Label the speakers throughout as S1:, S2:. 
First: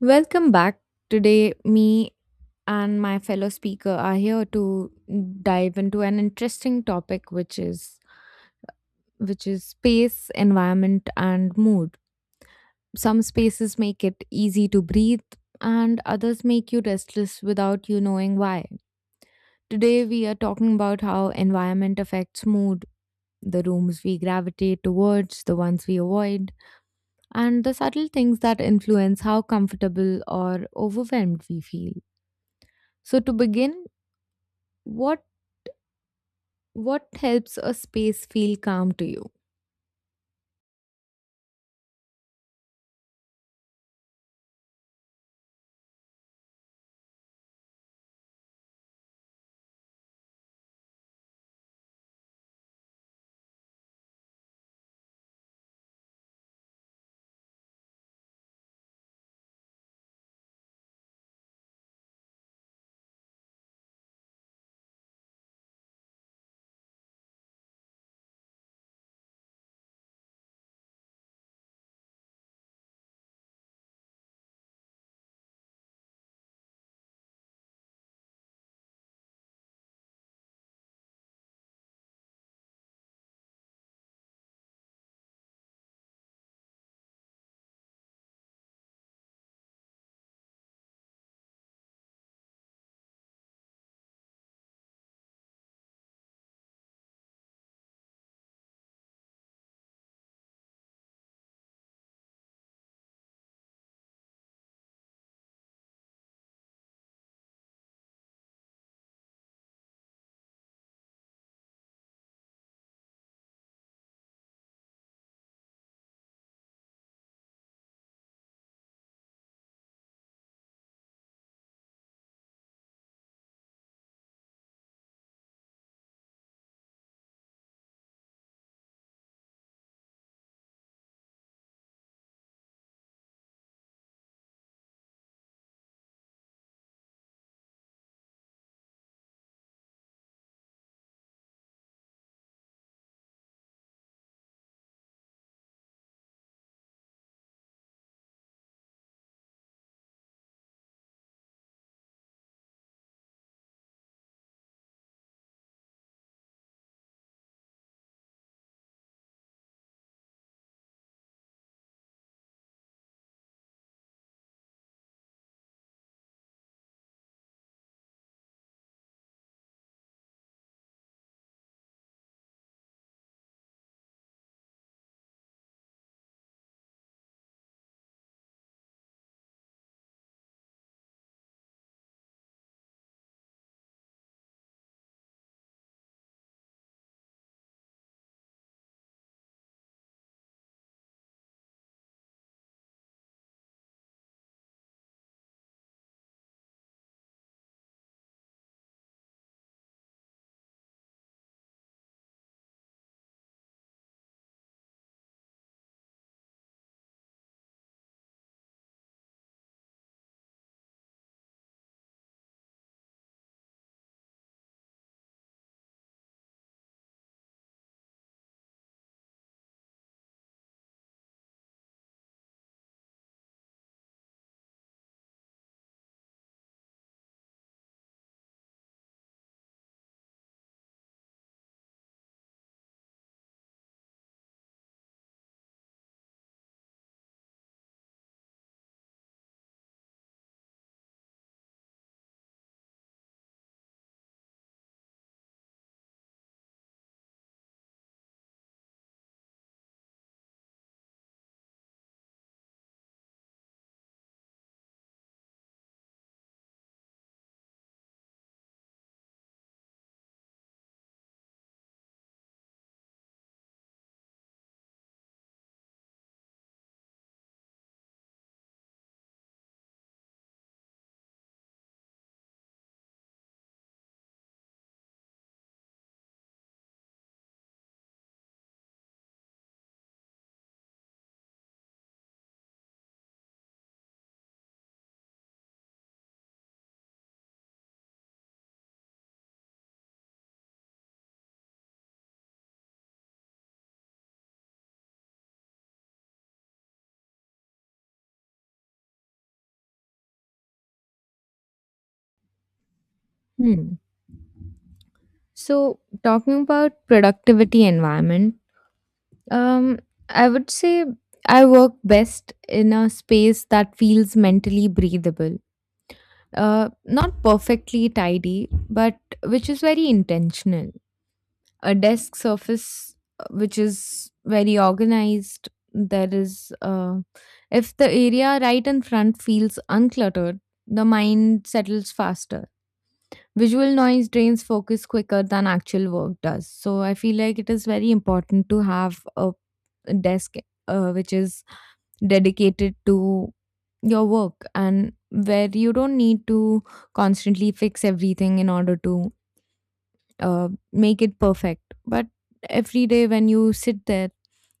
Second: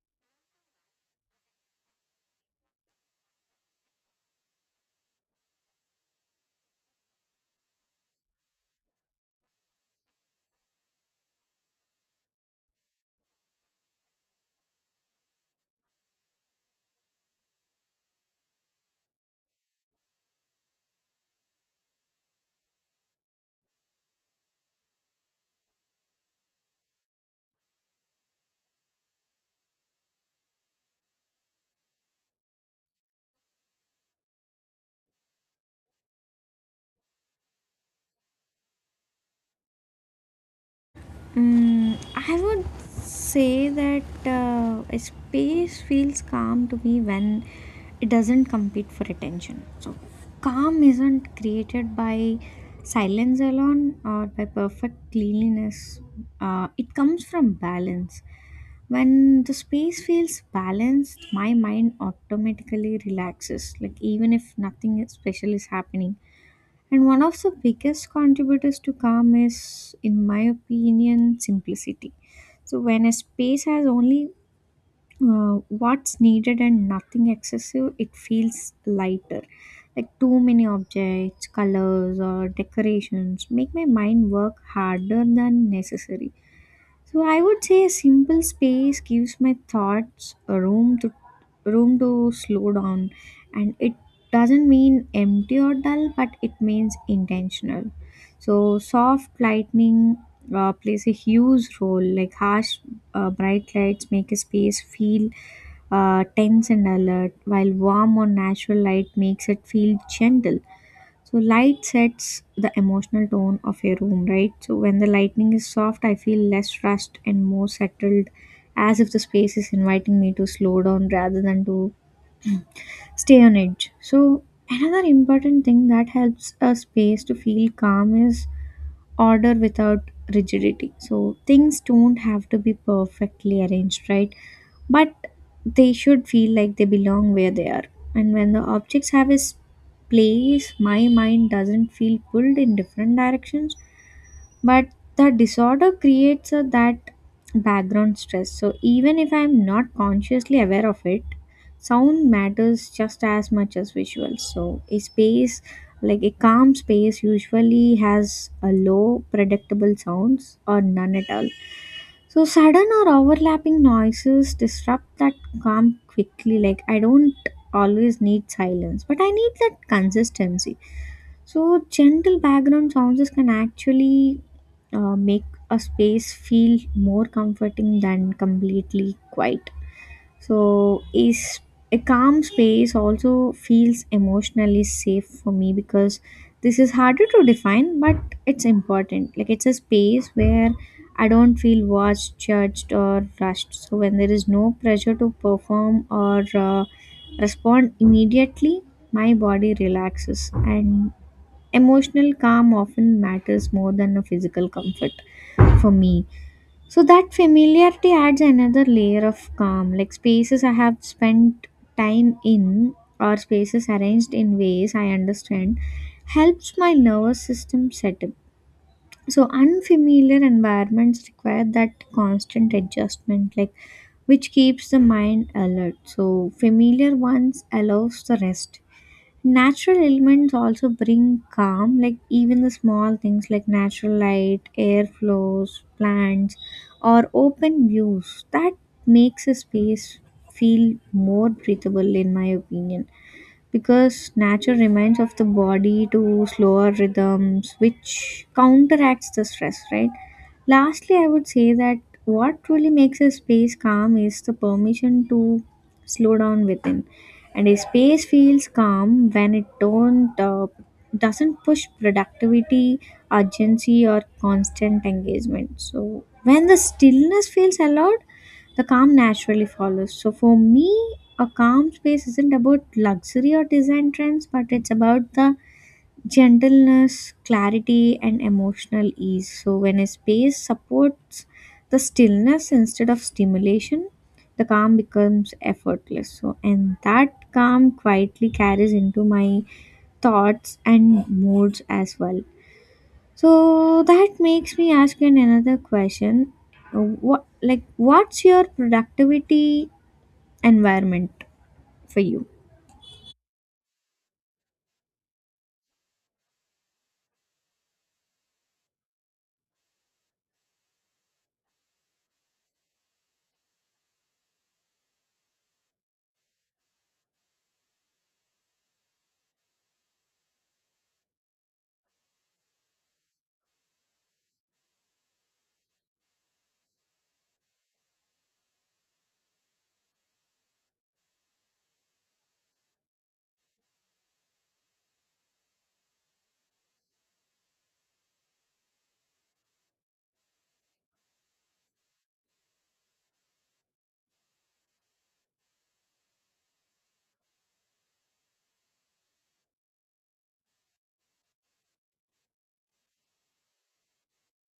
S1: Welcome back. Today, me and my fellow speaker are here to dive into an interesting topic, which is space, environment, and mood. Some spaces make it easy to breathe, and others make you restless without you knowing why. Today, we are talking about how environment affects mood, the rooms we gravitate towards, the ones we avoid, and the subtle things that influence how comfortable or overwhelmed we feel. So, to begin, What what helps a space feel calm to you?
S2: I would say that a space feels calm to me when it doesn't compete for attention. So, calm isn't created by silence alone or by perfect cleanliness. It comes from balance. When the space feels balanced, my mind automatically relaxes, like even if nothing special is happening, and one of the biggest contributors to calm is, in my opinion, simplicity. So, when a space has only uh, what's needed and nothing excessive, it feels lighter. Like too many objects, colors, or decorations make my mind work harder than necessary. So I would say a simple space gives my thoughts a room to slow down, and it doesn't mean empty or dull, but it means intentional. So soft lightning plays a huge role. Like harsh bright lights make a space feel tense and alert, while warm or natural light makes it feel gentle. So light sets the emotional tone of a room, right? So when the lighting is soft, I feel less rushed and more settled, as if the space is inviting me to slow down rather than to stay on edge. So another important thing that helps a space to feel calm is order without rigidity. So things don't have to be perfectly arranged, right? But they should feel like they belong where they are. And when the objects have place, my mind doesn't feel pulled in different directions, but the disorder creates that background stress, so even if I'm not consciously aware of it, sound matters just as much as visuals. So a space, like a calm space, usually has a low predictable sounds or none at all. So sudden or overlapping noises disrupt that calm quickly. Like I don't always need silence, but I need that consistency. So gentle background sounds can actually make a space feel more comforting than completely quiet. So, is a calm space also feels emotionally safe for me, because this is harder to define, but it's important. Like, it's a space where I don't feel watched, judged, or rushed. So, when there is no pressure to perform or respond immediately, my body relaxes, and emotional calm often matters more than a physical comfort for me. So that familiarity adds another layer of calm, like spaces I have spent time in or spaces arranged in ways I understand helps my nervous system settle. So unfamiliar environments require that constant adjustment, like, which keeps the mind alert. So familiar ones allows the rest. Natural elements also bring calm, like even the small things like natural light, air flows, plants, or open views. That makes a space feel more breathable, in my opinion, because nature reminds of the body to slower rhythms which counteracts the stress, right? Lastly, I would say that what truly makes a space calm is the permission to slow down within. And a space feels calm when it don't doesn't push productivity, urgency, or constant engagement. So when the stillness feels allowed, the calm naturally follows. So for me, a calm space isn't about luxury or design trends, but it's about the gentleness, clarity, and emotional ease. So, when a space supports the stillness instead of stimulation, the calm becomes effortless. So, and that calm quietly carries into my thoughts and moods as well. So, that makes me ask you another question. What, like, what's your productivity environment for you?
S1: Hmm. So, talking about productivity environment, um, I would say I work best in a space that feels mentally breathable. Not perfectly tidy, but which is very intentional. A desk surface, which is very organized. If the area right in front feels uncluttered, the mind settles faster. Visual noise drains focus quicker than actual work does. So I feel like it is very important to have a desk which is dedicated to your work and where you don't need to constantly fix everything in order to make it perfect. But every day when you sit there,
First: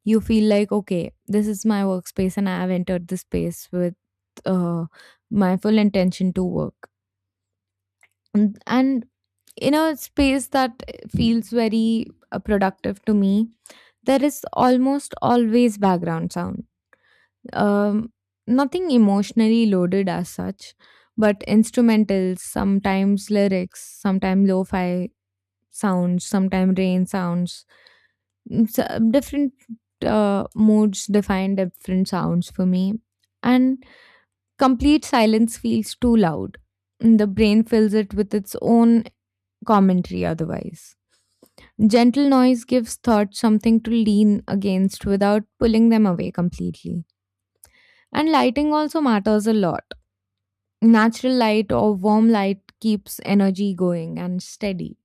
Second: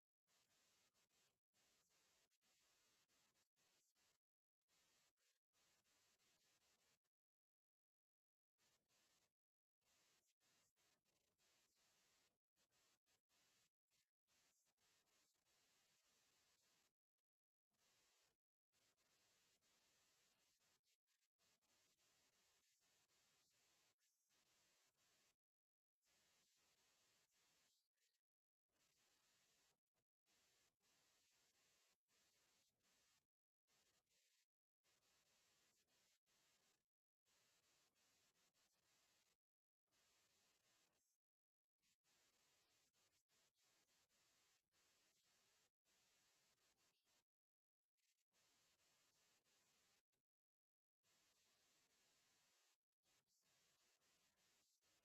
S1: you feel like, okay, this is my workspace and I have entered this space with uh, my full intention to work. And in a space that feels very productive to me, there is almost always background sound. Um, Nothing emotionally loaded as such, but instrumentals, sometimes lyrics, sometimes lo fi sounds, sometimes rain sounds. Different moods define different sounds for me, and complete silence feels too loud. The brain fills it with its own commentary otherwise. Gentle noise gives thoughts something to lean against without pulling them away completely. And lighting also matters a lot. Natural light or warm light keeps energy going and steady,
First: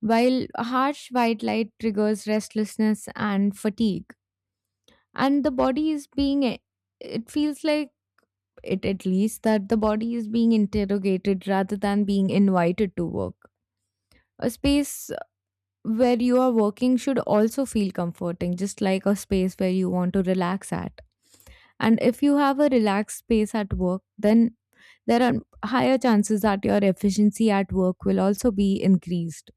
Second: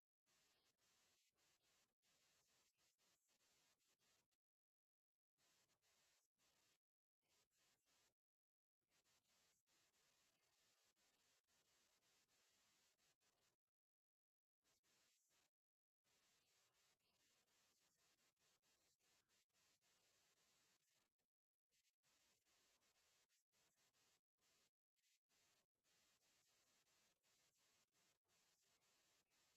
S1: while harsh white light triggers restlessness and fatigue. And the body is it feels like, it at least, that the body is being interrogated rather than being invited to work. A space where you are working should also feel comforting, just like a space where you want to relax at. And if you have a relaxed space at work, then there are higher chances that your efficiency at work will also be increased.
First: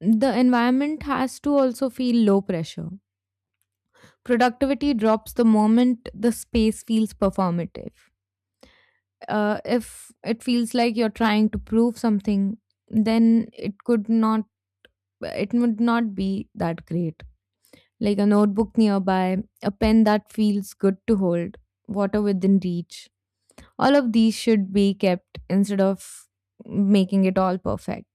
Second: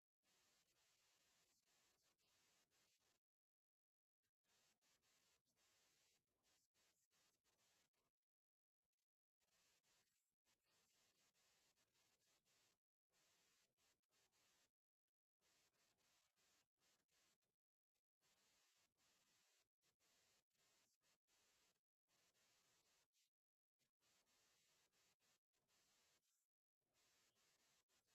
S1: The environment has to also feel low pressure. Productivity drops the moment the space feels performative. If it feels like you're trying to prove something, then it would not be that great. Like a notebook nearby, a pen that feels good to hold, water within reach, all of these should be kept instead of making it all perfect.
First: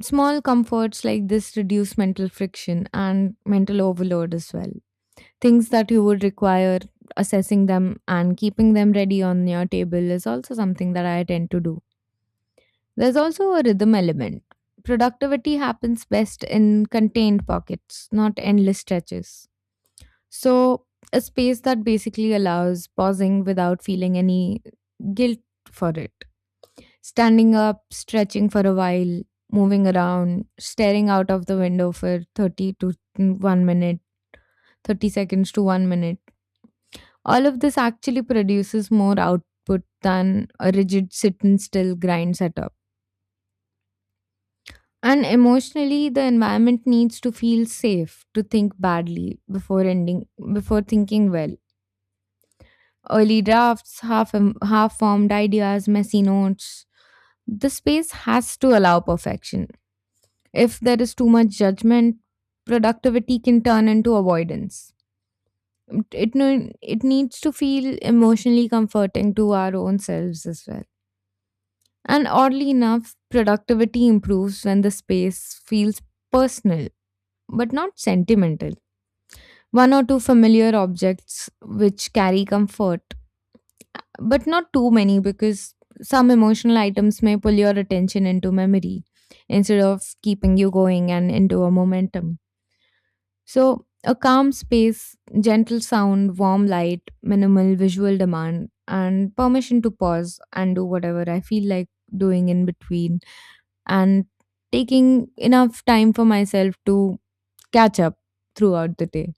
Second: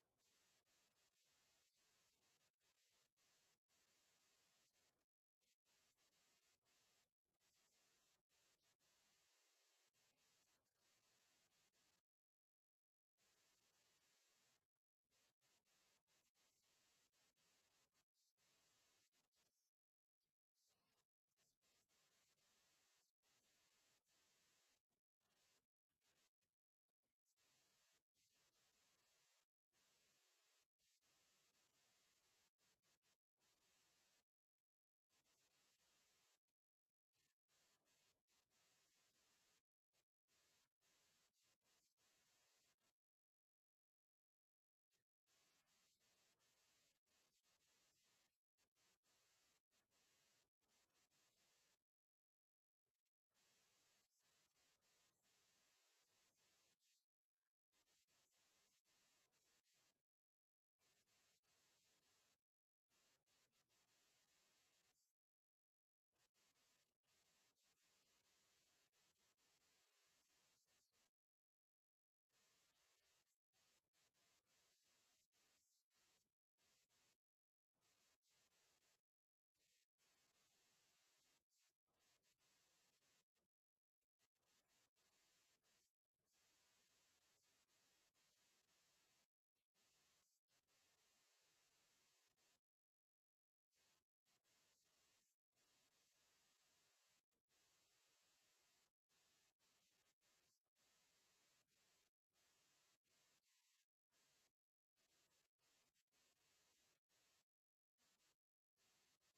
S1: Small comforts like this reduce mental friction and mental overload as well. Things that you would require, assessing them and keeping them ready on your table, is also something that I tend to do. There's also a rhythm element. Productivity happens best in contained pockets, not endless stretches. So, a space that basically allows pausing without feeling any guilt for it. Standing up, stretching for a while, moving around, staring out of the window for 30 to 1 minute, 30 seconds to 1 minute. All of this actually produces more output than a rigid sit and still grind setup. And emotionally, the environment needs to feel safe to think badly before ending before thinking well. Early drafts, half formed ideas, messy notes. The space has to allow perfection. If there is too much judgment, productivity can turn into avoidance. It no- It needs to feel emotionally comforting to our own selves as well. And oddly enough, productivity improves when the space feels personal but not sentimental. One or two familiar objects which carry comfort, but not too many, because some emotional items may pull your attention into memory instead of keeping you going and into a momentum. So, a calm space, gentle sound, warm light, minimal visual demand, and permission to pause and do whatever I feel like doing in between, and taking enough time for myself to catch up throughout the day.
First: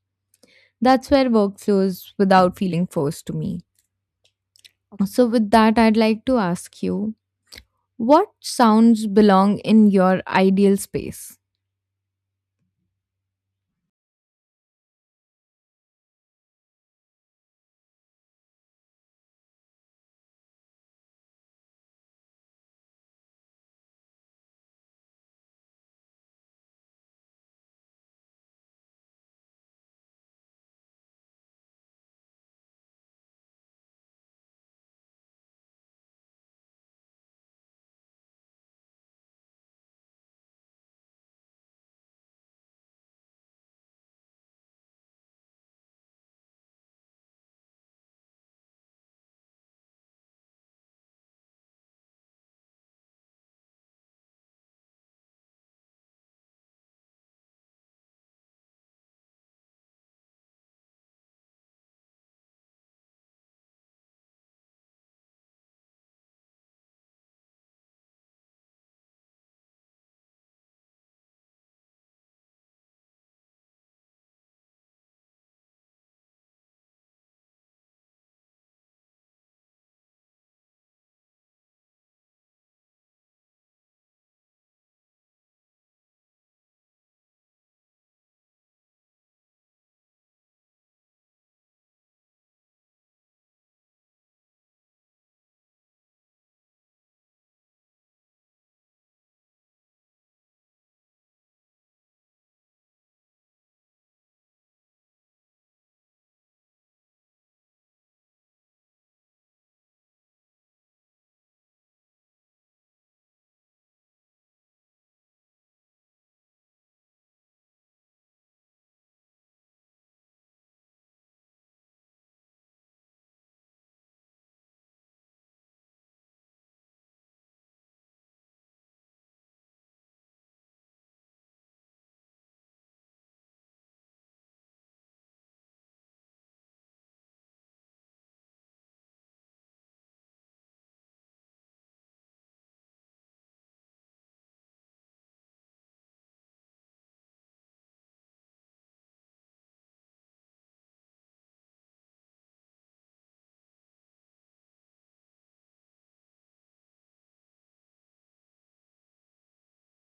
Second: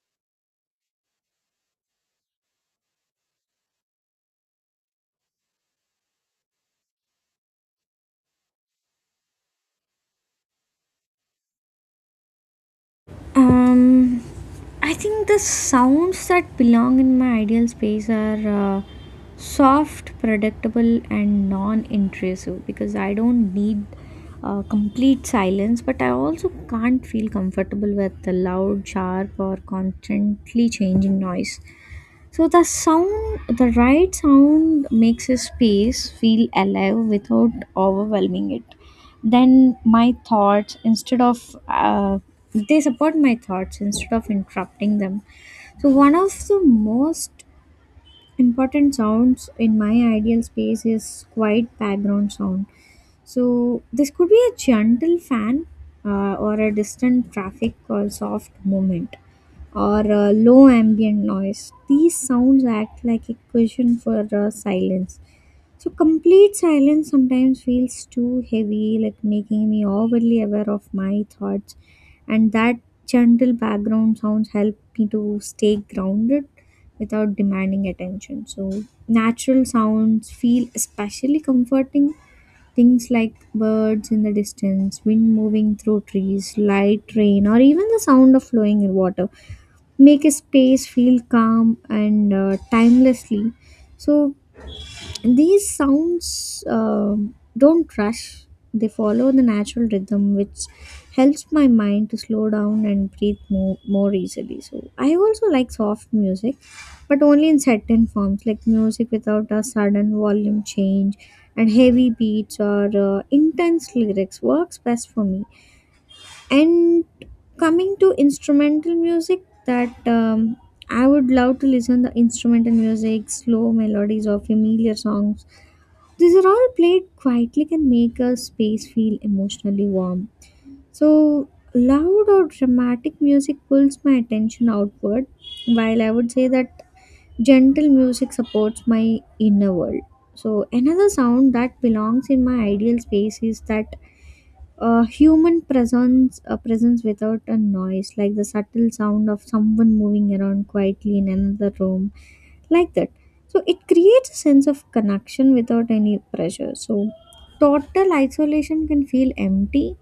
S1: That's where work flows without feeling forced to me. So, with that, I'd like to ask you, what sounds belong in your ideal space?
S2: Um, I think the sounds that belong in my ideal space are soft, predictable, and non intrusive, because I don't need complete silence, but I also can't feel comfortable with the loud, sharp, or constantly changing noise. So the sound, the right sound makes a space feel alive without overwhelming it. Then my thoughts, they support my thoughts instead of interrupting them. So one of the most important sounds in my ideal space is quiet background sound. So this could be a gentle fan or a distant traffic or soft moment or a low ambient noise. These sounds act like a cushion for silence. So complete silence sometimes feels too heavy, like making me overly aware of my thoughts. And that gentle background sounds help me to stay grounded without demanding attention. So natural sounds feel especially comforting. Things like birds in the distance, wind moving through trees, light rain, or even the sound of flowing water make a space feel calm and timelessly. So these sounds don't rush, they follow the natural rhythm, which helps my mind to slow down and breathe more easily. So, I also like soft music, but only in certain forms, like music without a sudden volume change, and heavy beats or intense lyrics works best for me. And coming to instrumental music, that I would love to listen the instrumental music, slow melodies, or familiar songs, these are all played quietly, can make a space feel emotionally warm. So, loud or dramatic music pulls my attention outward, while I would say that gentle music supports my inner world. So, another sound that belongs in my ideal space is that human presence, a presence without a noise, like the subtle sound of someone moving around quietly in another room, like that. So it creates a sense of connection without any pressure. So total isolation can feel empty,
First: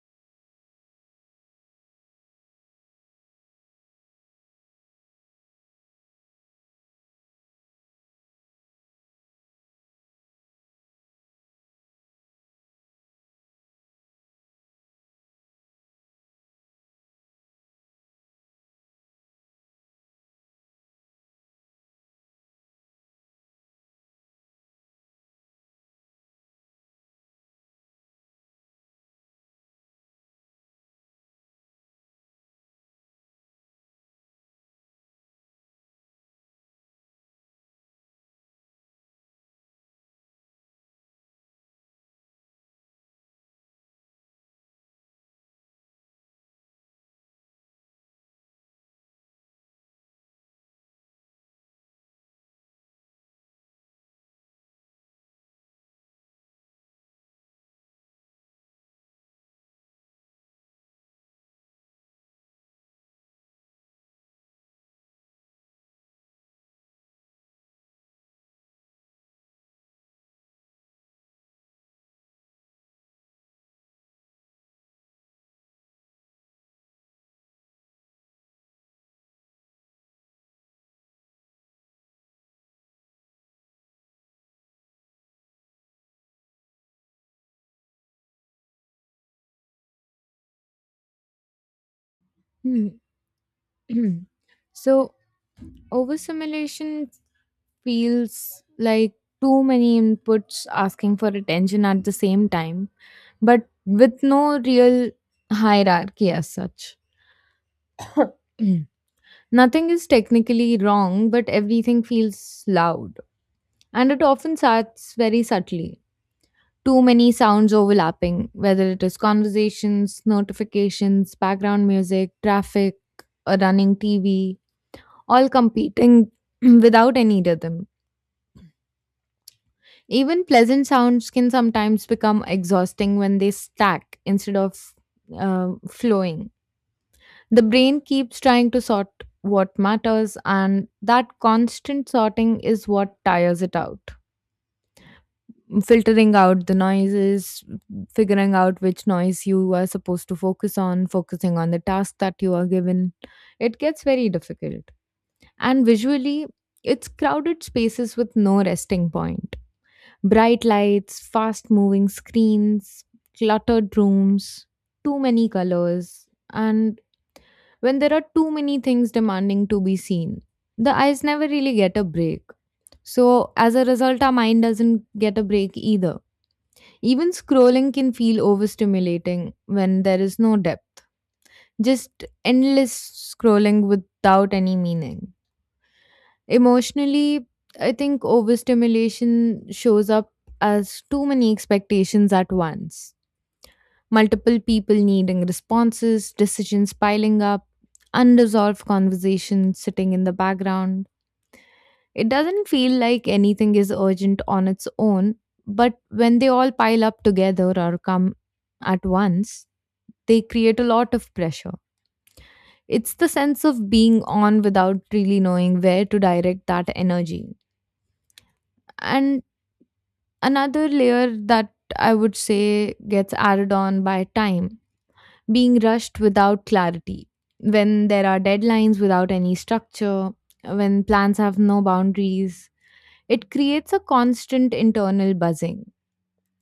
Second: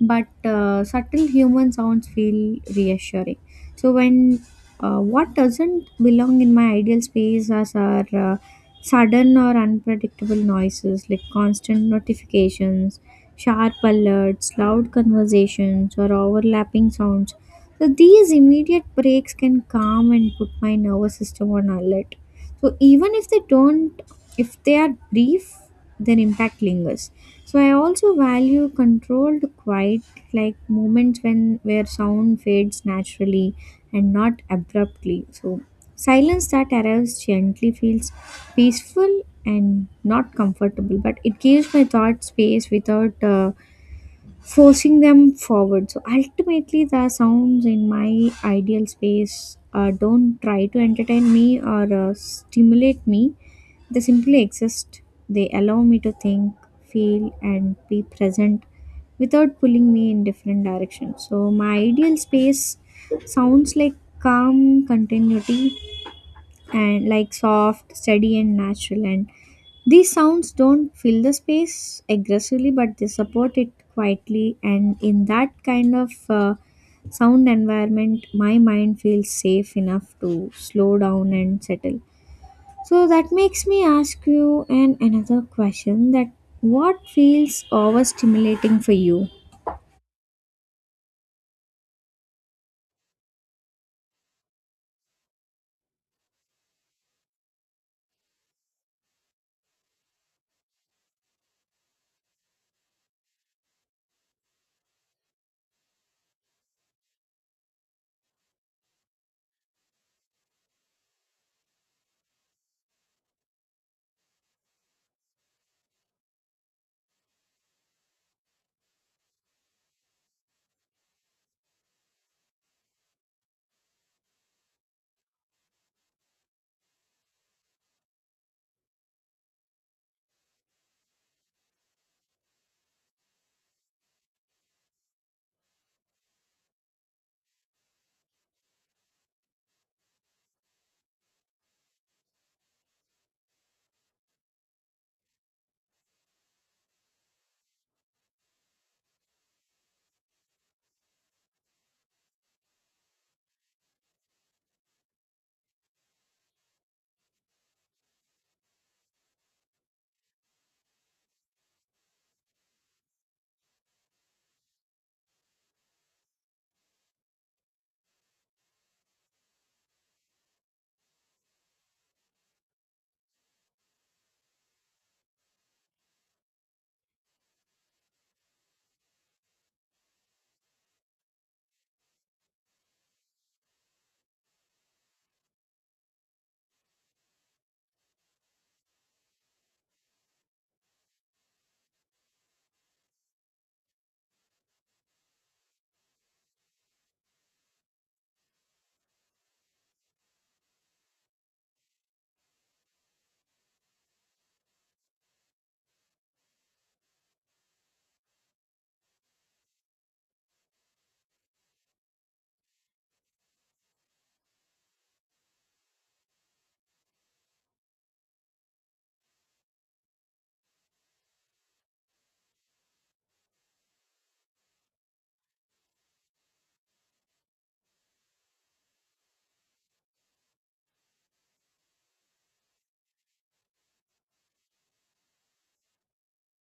S2: but subtle human sounds feel reassuring. So when What doesn't belong in my ideal space as are sudden or unpredictable noises like constant notifications, sharp alerts, loud conversations, or overlapping sounds. So these immediate breaks can calm and put my nervous system on alert. So even if they don't, if they are brief, their impact lingers. So I also value controlled quiet, like moments when where sound fades naturally and not abruptly. So silence that arrives gently feels peaceful and not comfortable, but it gives my thought space without forcing them forward. So ultimately, the sounds in my ideal space don't try to entertain me or stimulate me. They simply exist. They allow me to think, feel, and be present without pulling me in different directions. So my ideal space sounds like calm continuity, and like soft, steady, and natural. And these sounds don't fill the space aggressively, but they support it quietly. And in that kind of sound environment, my mind feels safe enough to slow down and settle. So that makes me ask you an another question that what feels overstimulating for you?
S1: Hmm. So, overstimulation feels like too many inputs asking for attention at the same time, but with no real hierarchy as such. Nothing is technically wrong, but everything feels loud. And it often starts very subtly. Too many sounds overlapping, whether it is conversations, notifications, background music, traffic, a running TV, all competing without any rhythm. Even pleasant sounds can sometimes become exhausting when they stack instead of flowing. The brain keeps trying to sort what matters, and that constant sorting is what tires it out. Filtering out the noises, figuring out which noise you are supposed to focus on, focusing on the task that you are given, it gets very difficult. And visually, it's crowded spaces with no resting point. Bright lights, fast moving screens, cluttered rooms, too many colors, and when there are too many things demanding to be seen. The eyes never really get a break. So, as a result, our mind doesn't get a break either. Even scrolling can feel overstimulating when there is no depth, just endless scrolling without any meaning. Emotionally, I think overstimulation shows up as too many expectations at once. Multiple people needing responses, decisions piling up, unresolved conversations sitting in the background. It doesn't feel like anything is urgent on its own, but when they all pile up together or come at once, they create a lot of pressure. It's the sense of being on without really knowing where to direct that energy. And another layer that I would say gets added on by time, being rushed without clarity, when there are deadlines without any structure, when plans have no boundaries, it creates a constant internal buzzing.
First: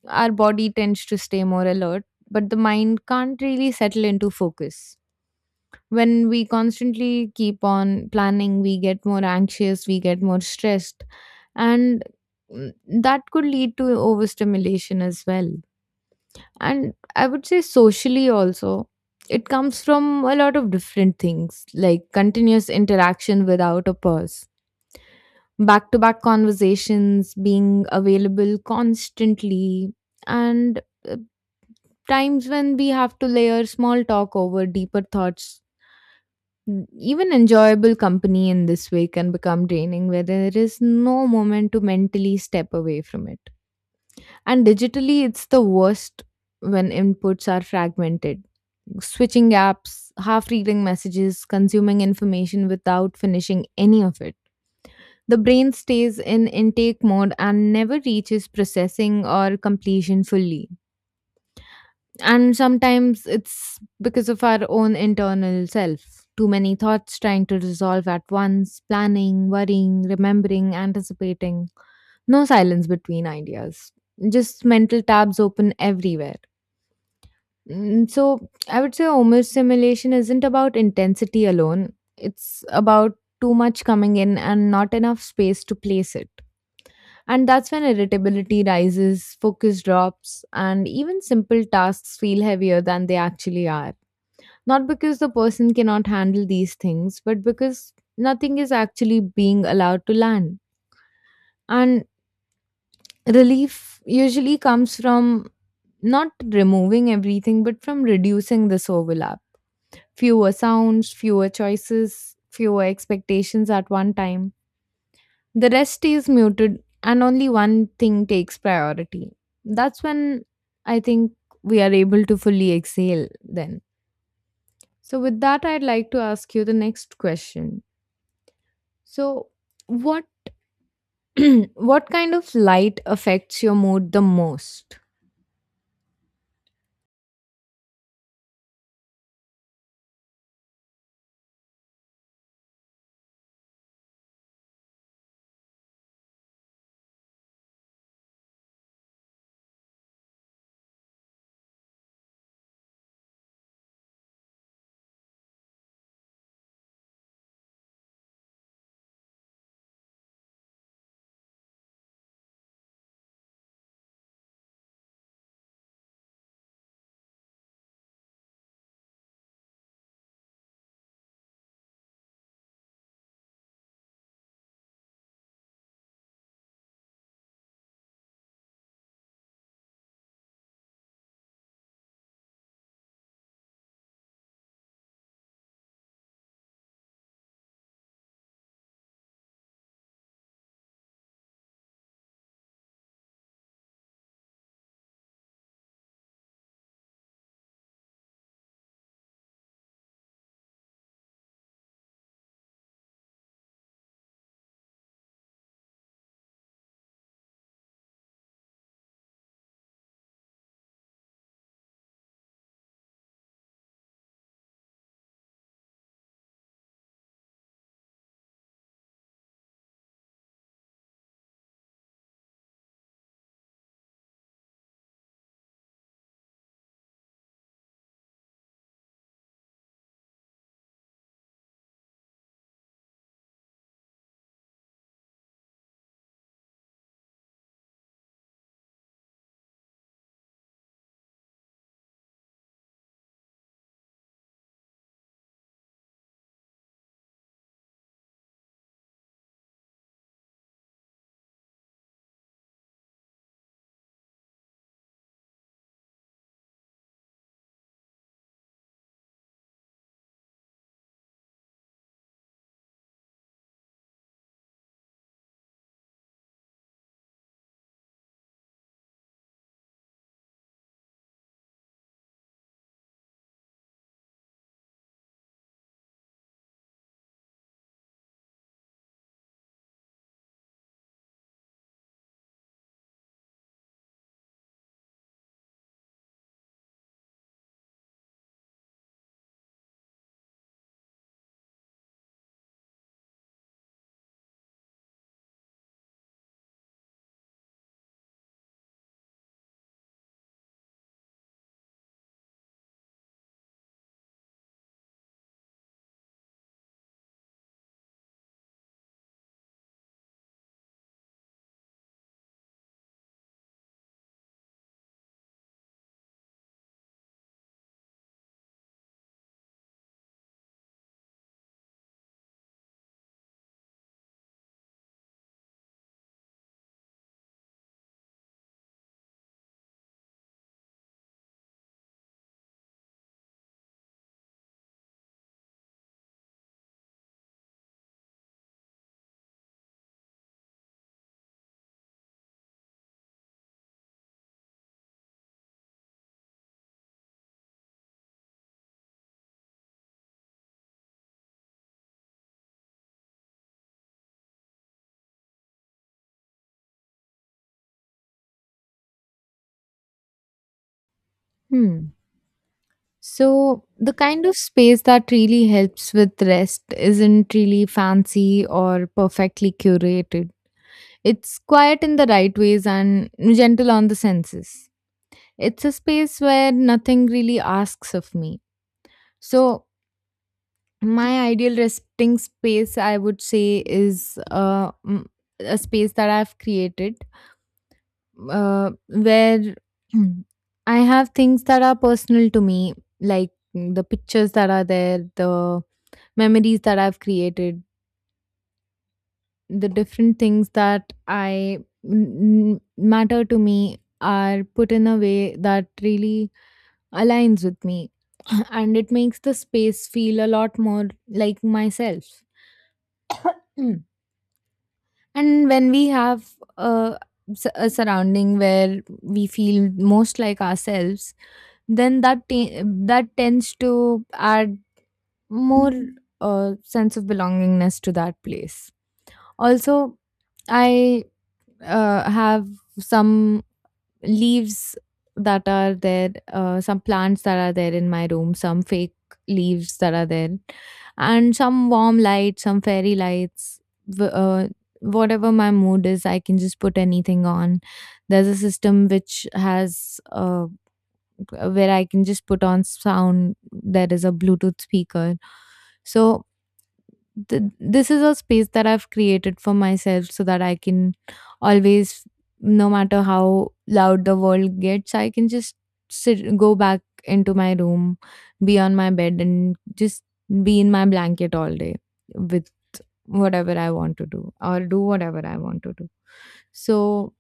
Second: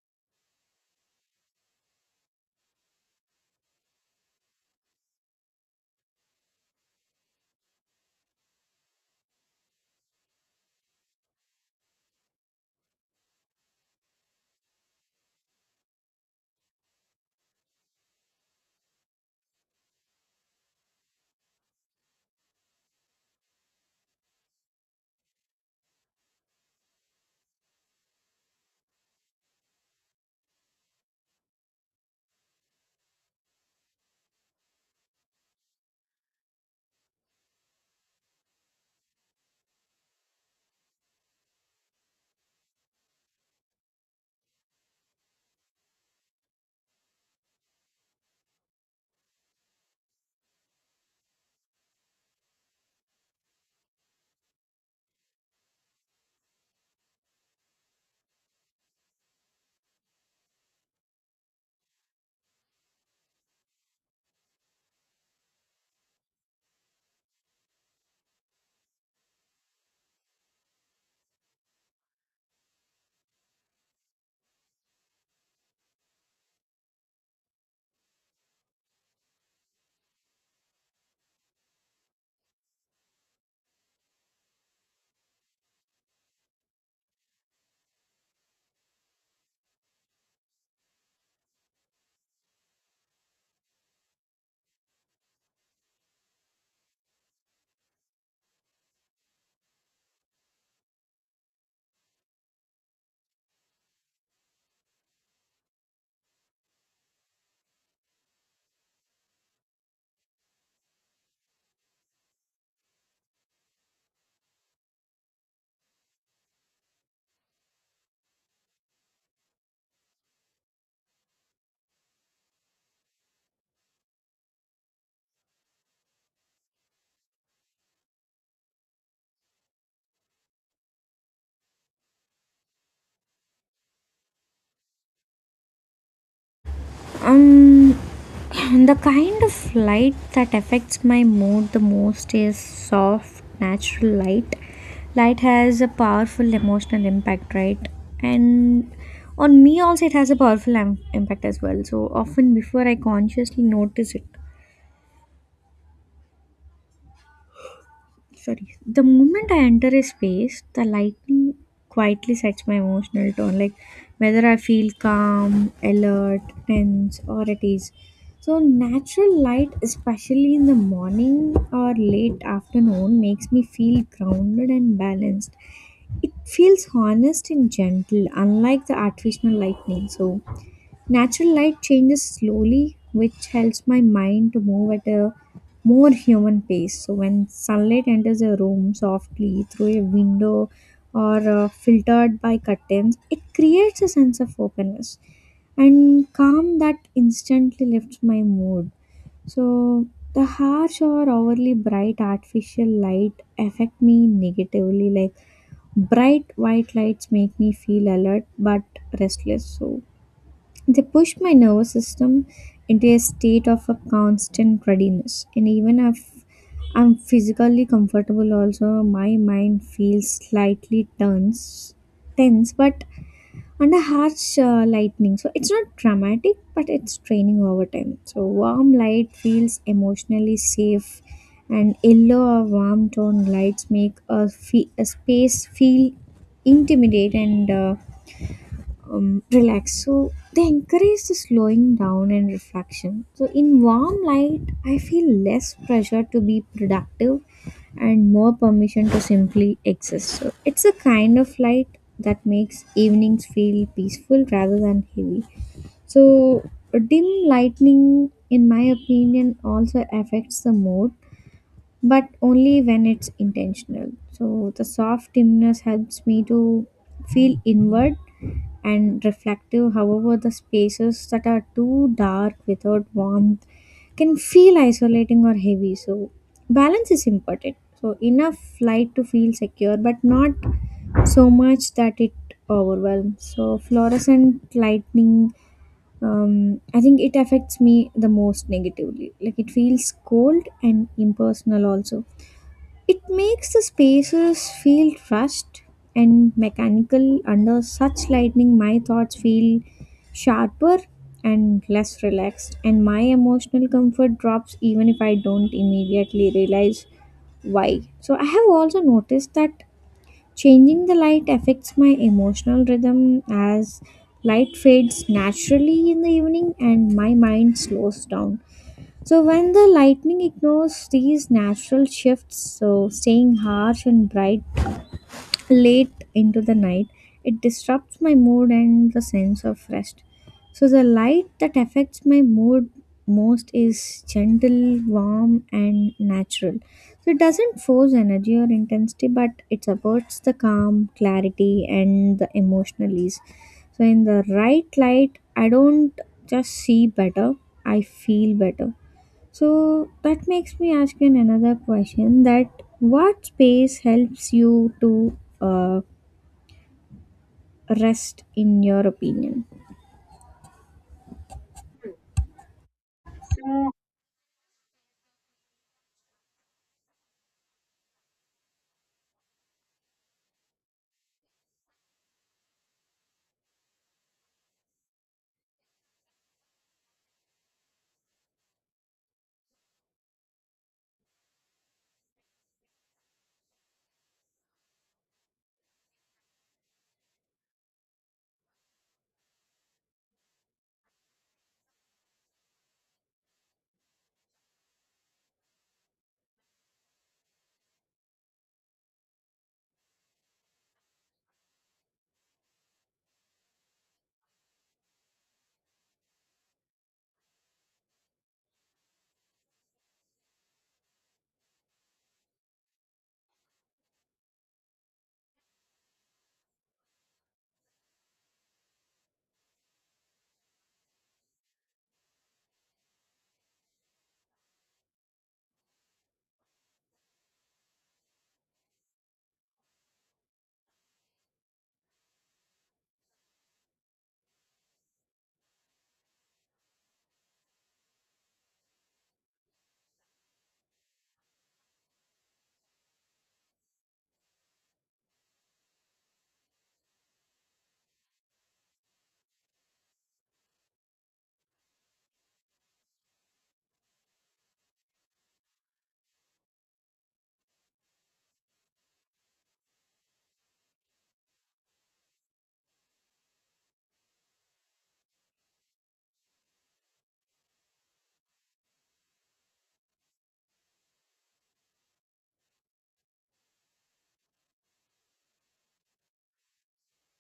S1: Our body tends to stay more alert, but the mind can't really settle into focus. When we constantly keep on planning, we get more anxious, we get more stressed, and mm, that could lead to overstimulation as well. And I would say socially also. It comes from a lot of different things, like continuous interaction without a pause, back to back conversations, being available constantly, and uh, times when we have to layer small talk over deeper thoughts. Even enjoyable company in this way can become draining, where there is no moment to mentally step away from it. And digitally, it's the worst when inputs are fragmented, switching apps, half reading messages, consuming information without finishing any of it. The brain stays in intake mode and never reaches processing or completion fully. And sometimes it's because of our own internal self. Too many thoughts trying to resolve at once, planning, worrying, remembering, anticipating. No silence between ideas. Just mental tabs open everywhere. So I would say overstimulation isn't about intensity alone. It's about too much coming in and not enough space to place it. And that's when irritability rises, focus drops, and even simple tasks feel heavier than they actually are. Not because the person cannot handle these things, but because nothing is actually being allowed to land. And relief usually comes from not removing everything, but from reducing this overlap. Fewer sounds, fewer choices, fewer expectations at one time. The rest stays muted and only one thing takes priority. That's when, I think, we are able to fully exhale then. So with that I'd like to ask you the next question. So what what kind of light affects your mood the most?
S2: Um, The kind of light that affects my mood the most is soft, natural light. Light has a powerful emotional impact, right? And on me also, it has a powerful impact as well. So often, before I consciously notice it, sorry, the moment I enter a space, the lighting quietly sets my emotional tone, like whether I feel calm, alert, tense, or at ease. So, natural light, especially in the morning or late afternoon, makes me feel grounded and balanced. It feels honest and gentle, unlike the artificial lightning. So, natural light changes slowly, which helps my mind to move at a more human pace. So, when sunlight enters a room softly through a window or filtered by curtains, it creates a sense of openness and calm that instantly lifts my mood. So, the harsh or overly bright artificial light affect me negatively, like bright white lights make me feel alert but restless. So they push my nervous system into a state of a constant readiness. And even if I'm physically comfortable, also my mind feels slightly tense, but under harsh lightning. So it's not dramatic, but it's training over time. So warm light feels emotionally safe, and yellow or warm tone lights make a space feel intimidate and relax. So they encourage the slowing down and reflection. So in warm light, I feel less pressure to be productive and more permission to simply exist. So it's a kind of light that makes evenings feel peaceful rather than heavy. So dim lightning, in my opinion, also affects the mood but only when it's intentional. So the soft dimness helps me to feel inward and reflective. However, the spaces that are too dark without warmth can feel isolating or heavy. So balance is important. So enough light to feel secure, but not so much that it overwhelms. So fluorescent lightning, I think it affects me the most negatively. Like it feels cold and impersonal also. It makes the spaces feel rushed and mechanical. Under such lighting, my thoughts feel sharper and less relaxed, and my emotional comfort drops even if I don't immediately realize why. So, I have also noticed that changing the light affects my emotional rhythm as light fades naturally in the evening and my mind slows down. So when the lightning ignores these natural shifts, so staying harsh and bright late into the night, it disrupts my mood and the sense of rest. So the light that affects my mood most is gentle, warm, and natural. So it doesn't force energy or intensity, but it supports the calm, clarity, and the emotional ease. So in the right light, I don't just see better, I feel better. So that makes me ask you another question that what space helps you to rest in your opinion?
S1: Hmm. So, the kind of space that really helps with rest isn't really fancy or perfectly curated. It's quiet in the right ways and gentle on the senses. It's a space where nothing really asks of me. So, my ideal resting space, I would say, is a space that I've created where mm, I have things that are personal to me, like the pictures that are there, the memories that I've created, the different things that I matter to me are put in a way that really aligns with me and it makes the space feel a lot more like myself. And when we have a, a surrounding where we feel most like ourselves, then that tends to add more sense of belongingness to that place. Also, I have some leaves that are there, some plants that are there in my room, some fake leaves that are there, and some warm lights, some fairy lights. w- Uh, Whatever my mood is, I can just put anything on. There's a system which has where I can just put on sound. There is a Bluetooth speaker. So this is a space that I've created for myself so that I can always, no matter how loud the world gets, I can just sit, go back into my room, be on my bed, and just be in my blanket all day with whatever I want to do or do whatever I want to do. So,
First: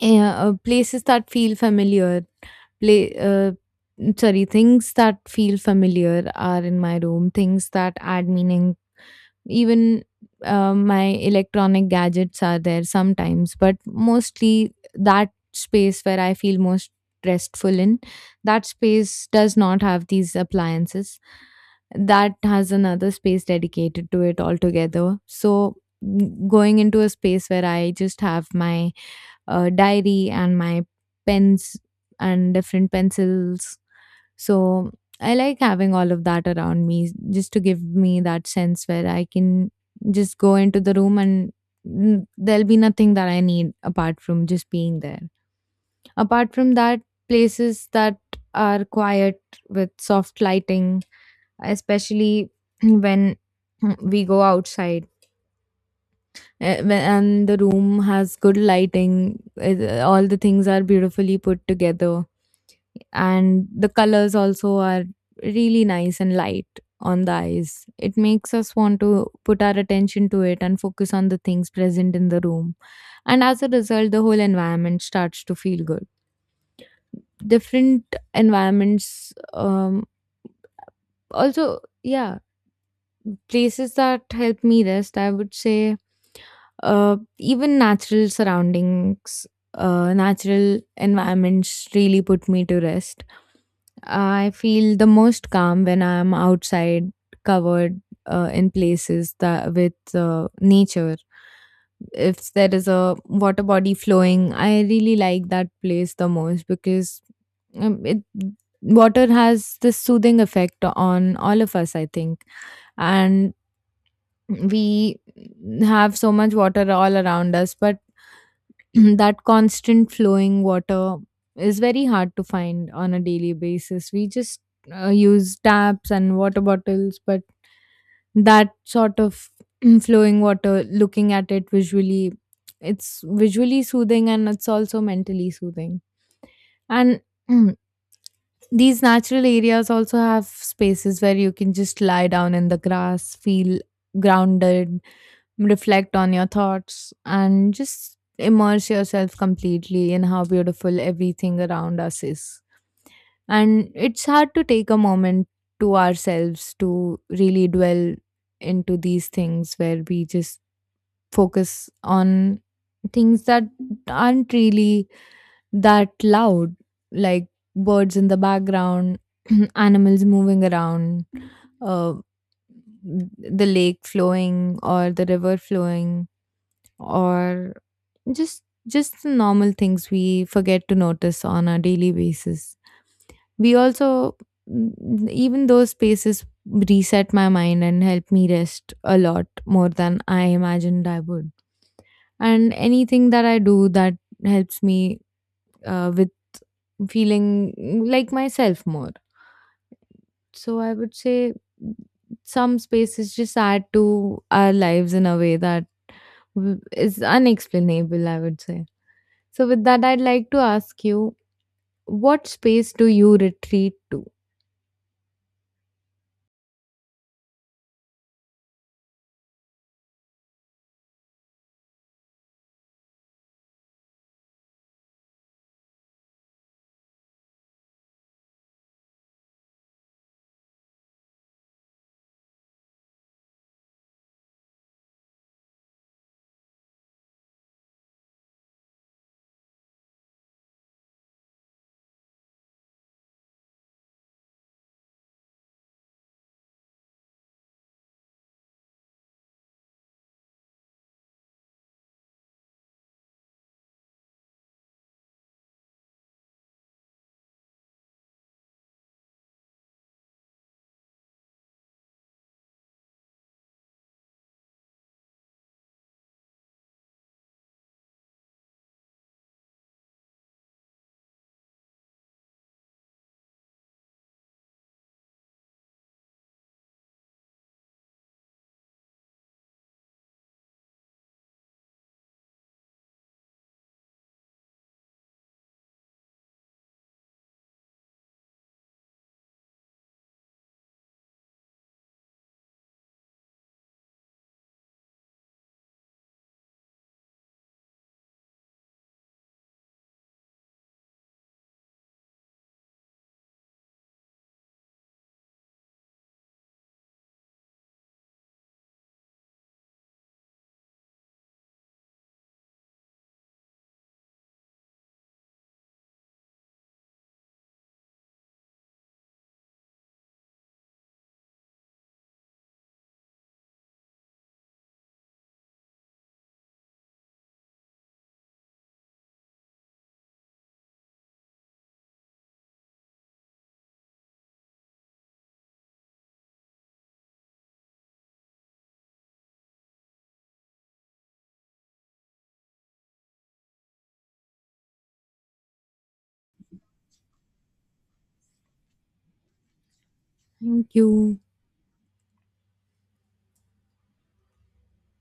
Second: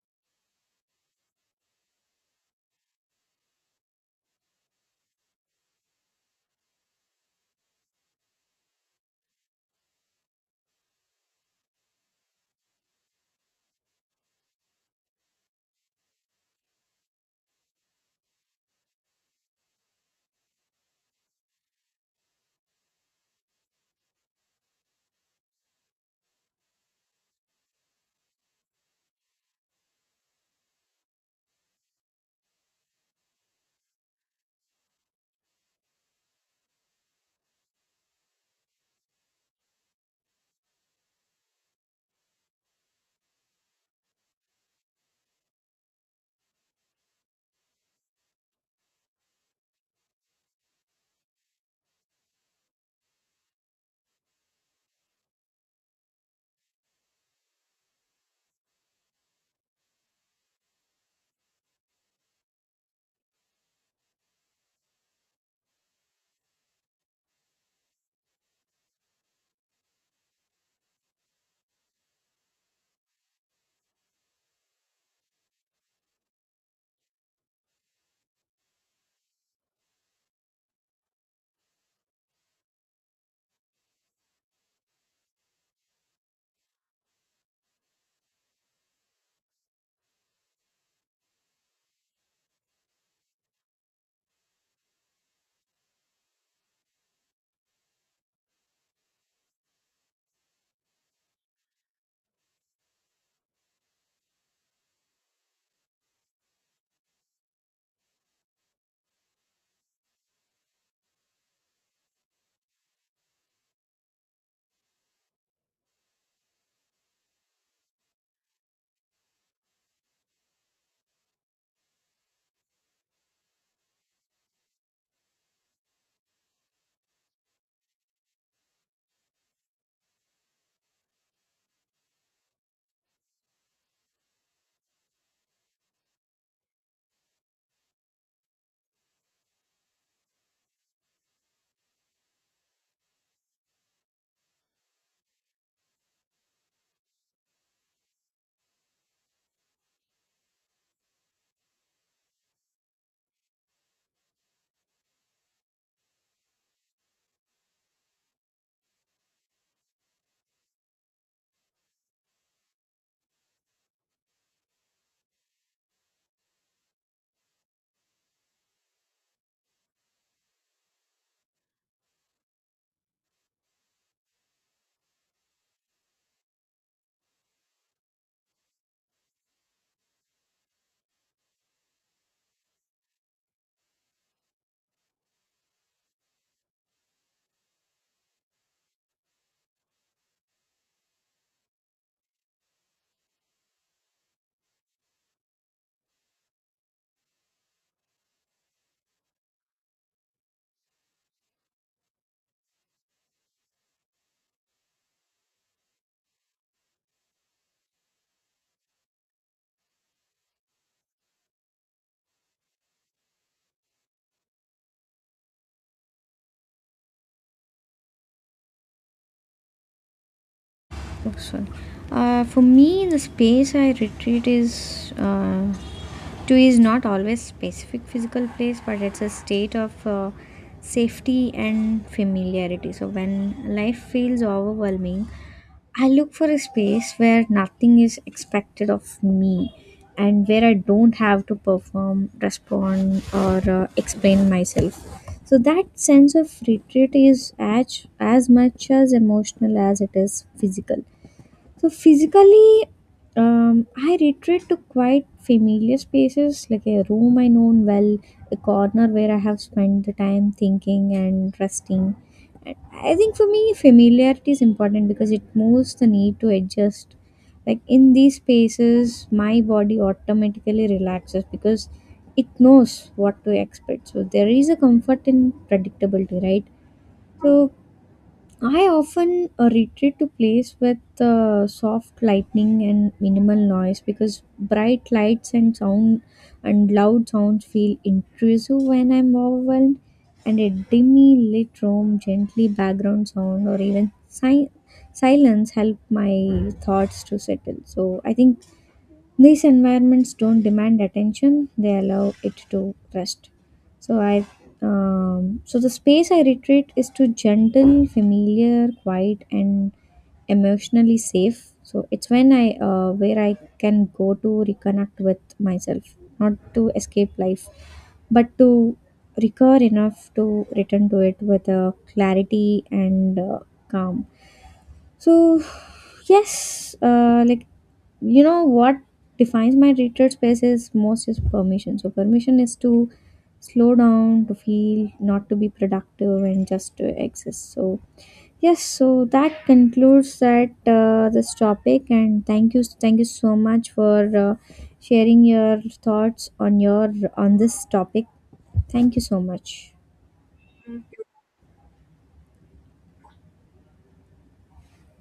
S1: places that feel familiar, play, sorry, things that feel familiar are in my room, things that add meaning, even my electronic gadgets are there sometimes, but mostly that space where I feel most restful in, that space does not have these appliances. That has another space dedicated to it altogether. So going into a space where I just have my diary and my pens and different pencils, so I like having all of that around me just to give me that sense where I can just go into the room and there'll be nothing that I need apart from just being there. Apart from that, places that are quiet with soft lighting, especially when we go outside. And the room has good lighting. All the things are beautifully put together and the colors also are really nice and light on the eyes. It makes us want to put our attention to it and focus on the things present in the room. And as a result, the whole environment starts to feel good. Different environments, also, yeah, places that help me rest, I would say. Even natural surroundings, natural environments really put me to rest. I feel the most calm when I am outside, covered in places that with nature. If there is a water body flowing, I really like that place the most because it water has this soothing effect on all of us, I think, and we have so much water all around us, but that constant flowing water is very hard to find on a daily basis. We just use taps and water bottles, but that sort of flowing water, looking at it visually, it's visually soothing and it's also mentally soothing. And these natural areas also have spaces where you can just lie down in the grass, feel grounded, reflect on your thoughts and just immerse yourself completely in how beautiful everything around us is. And it's hard to take a moment to ourselves to really dwell into these things where we just focus on things that aren't really that loud, like birds in the background, animals moving around, uh, the lake flowing or the river flowing or just the normal things we forget to notice on a daily basis. We also Even those spaces reset my mind and help me rest a lot more than I imagined I would. And anything that I do that helps me with feeling like myself more. So I would say some spaces just add to our lives in a way that is unexplainable, I would say. So, with that, I'd like to ask you, what space do you retreat to?
S2: Oh, sorry. For me, the space I retreat is to is not always specific physical place, but it's a state of safety and familiarity. So when life feels overwhelming, I look for a space where nothing is expected of me and where I don't have to perform, respond, or explain myself. So that sense of retreat is as much as emotional as it is physical. So physically, I retreat to quite familiar spaces like a room I know well, a corner where I have spent the time thinking and resting. And I think for me, familiarity is important because it moves the need to adjust. Like in these spaces, my body automatically relaxes because it knows what to expect. So there is a comfort in predictability, right? So I often retreat to place with soft lighting and minimal noise, because bright lights and sound and loud sounds feel intrusive when I'm overwhelmed, and a dimly lit room, gently background sound, or even silence help my thoughts to settle. So I think these environments don't demand attention; they allow it to rest. So I, so the space I retreat is to gentle, familiar, quiet, and emotionally safe. So it's when where I can go to reconnect with myself, not to escape life, but to recover enough to return to it with a clarity and calm. So, yes, like, you know what defines my retreat space is most is permission. So, permission is to slow down, to feel, not to be productive, and just to exist. So, yes, so that concludes that this topic, and thank you so much for sharing your thoughts on your on this topic. Thank you so much.
S1: Thank you.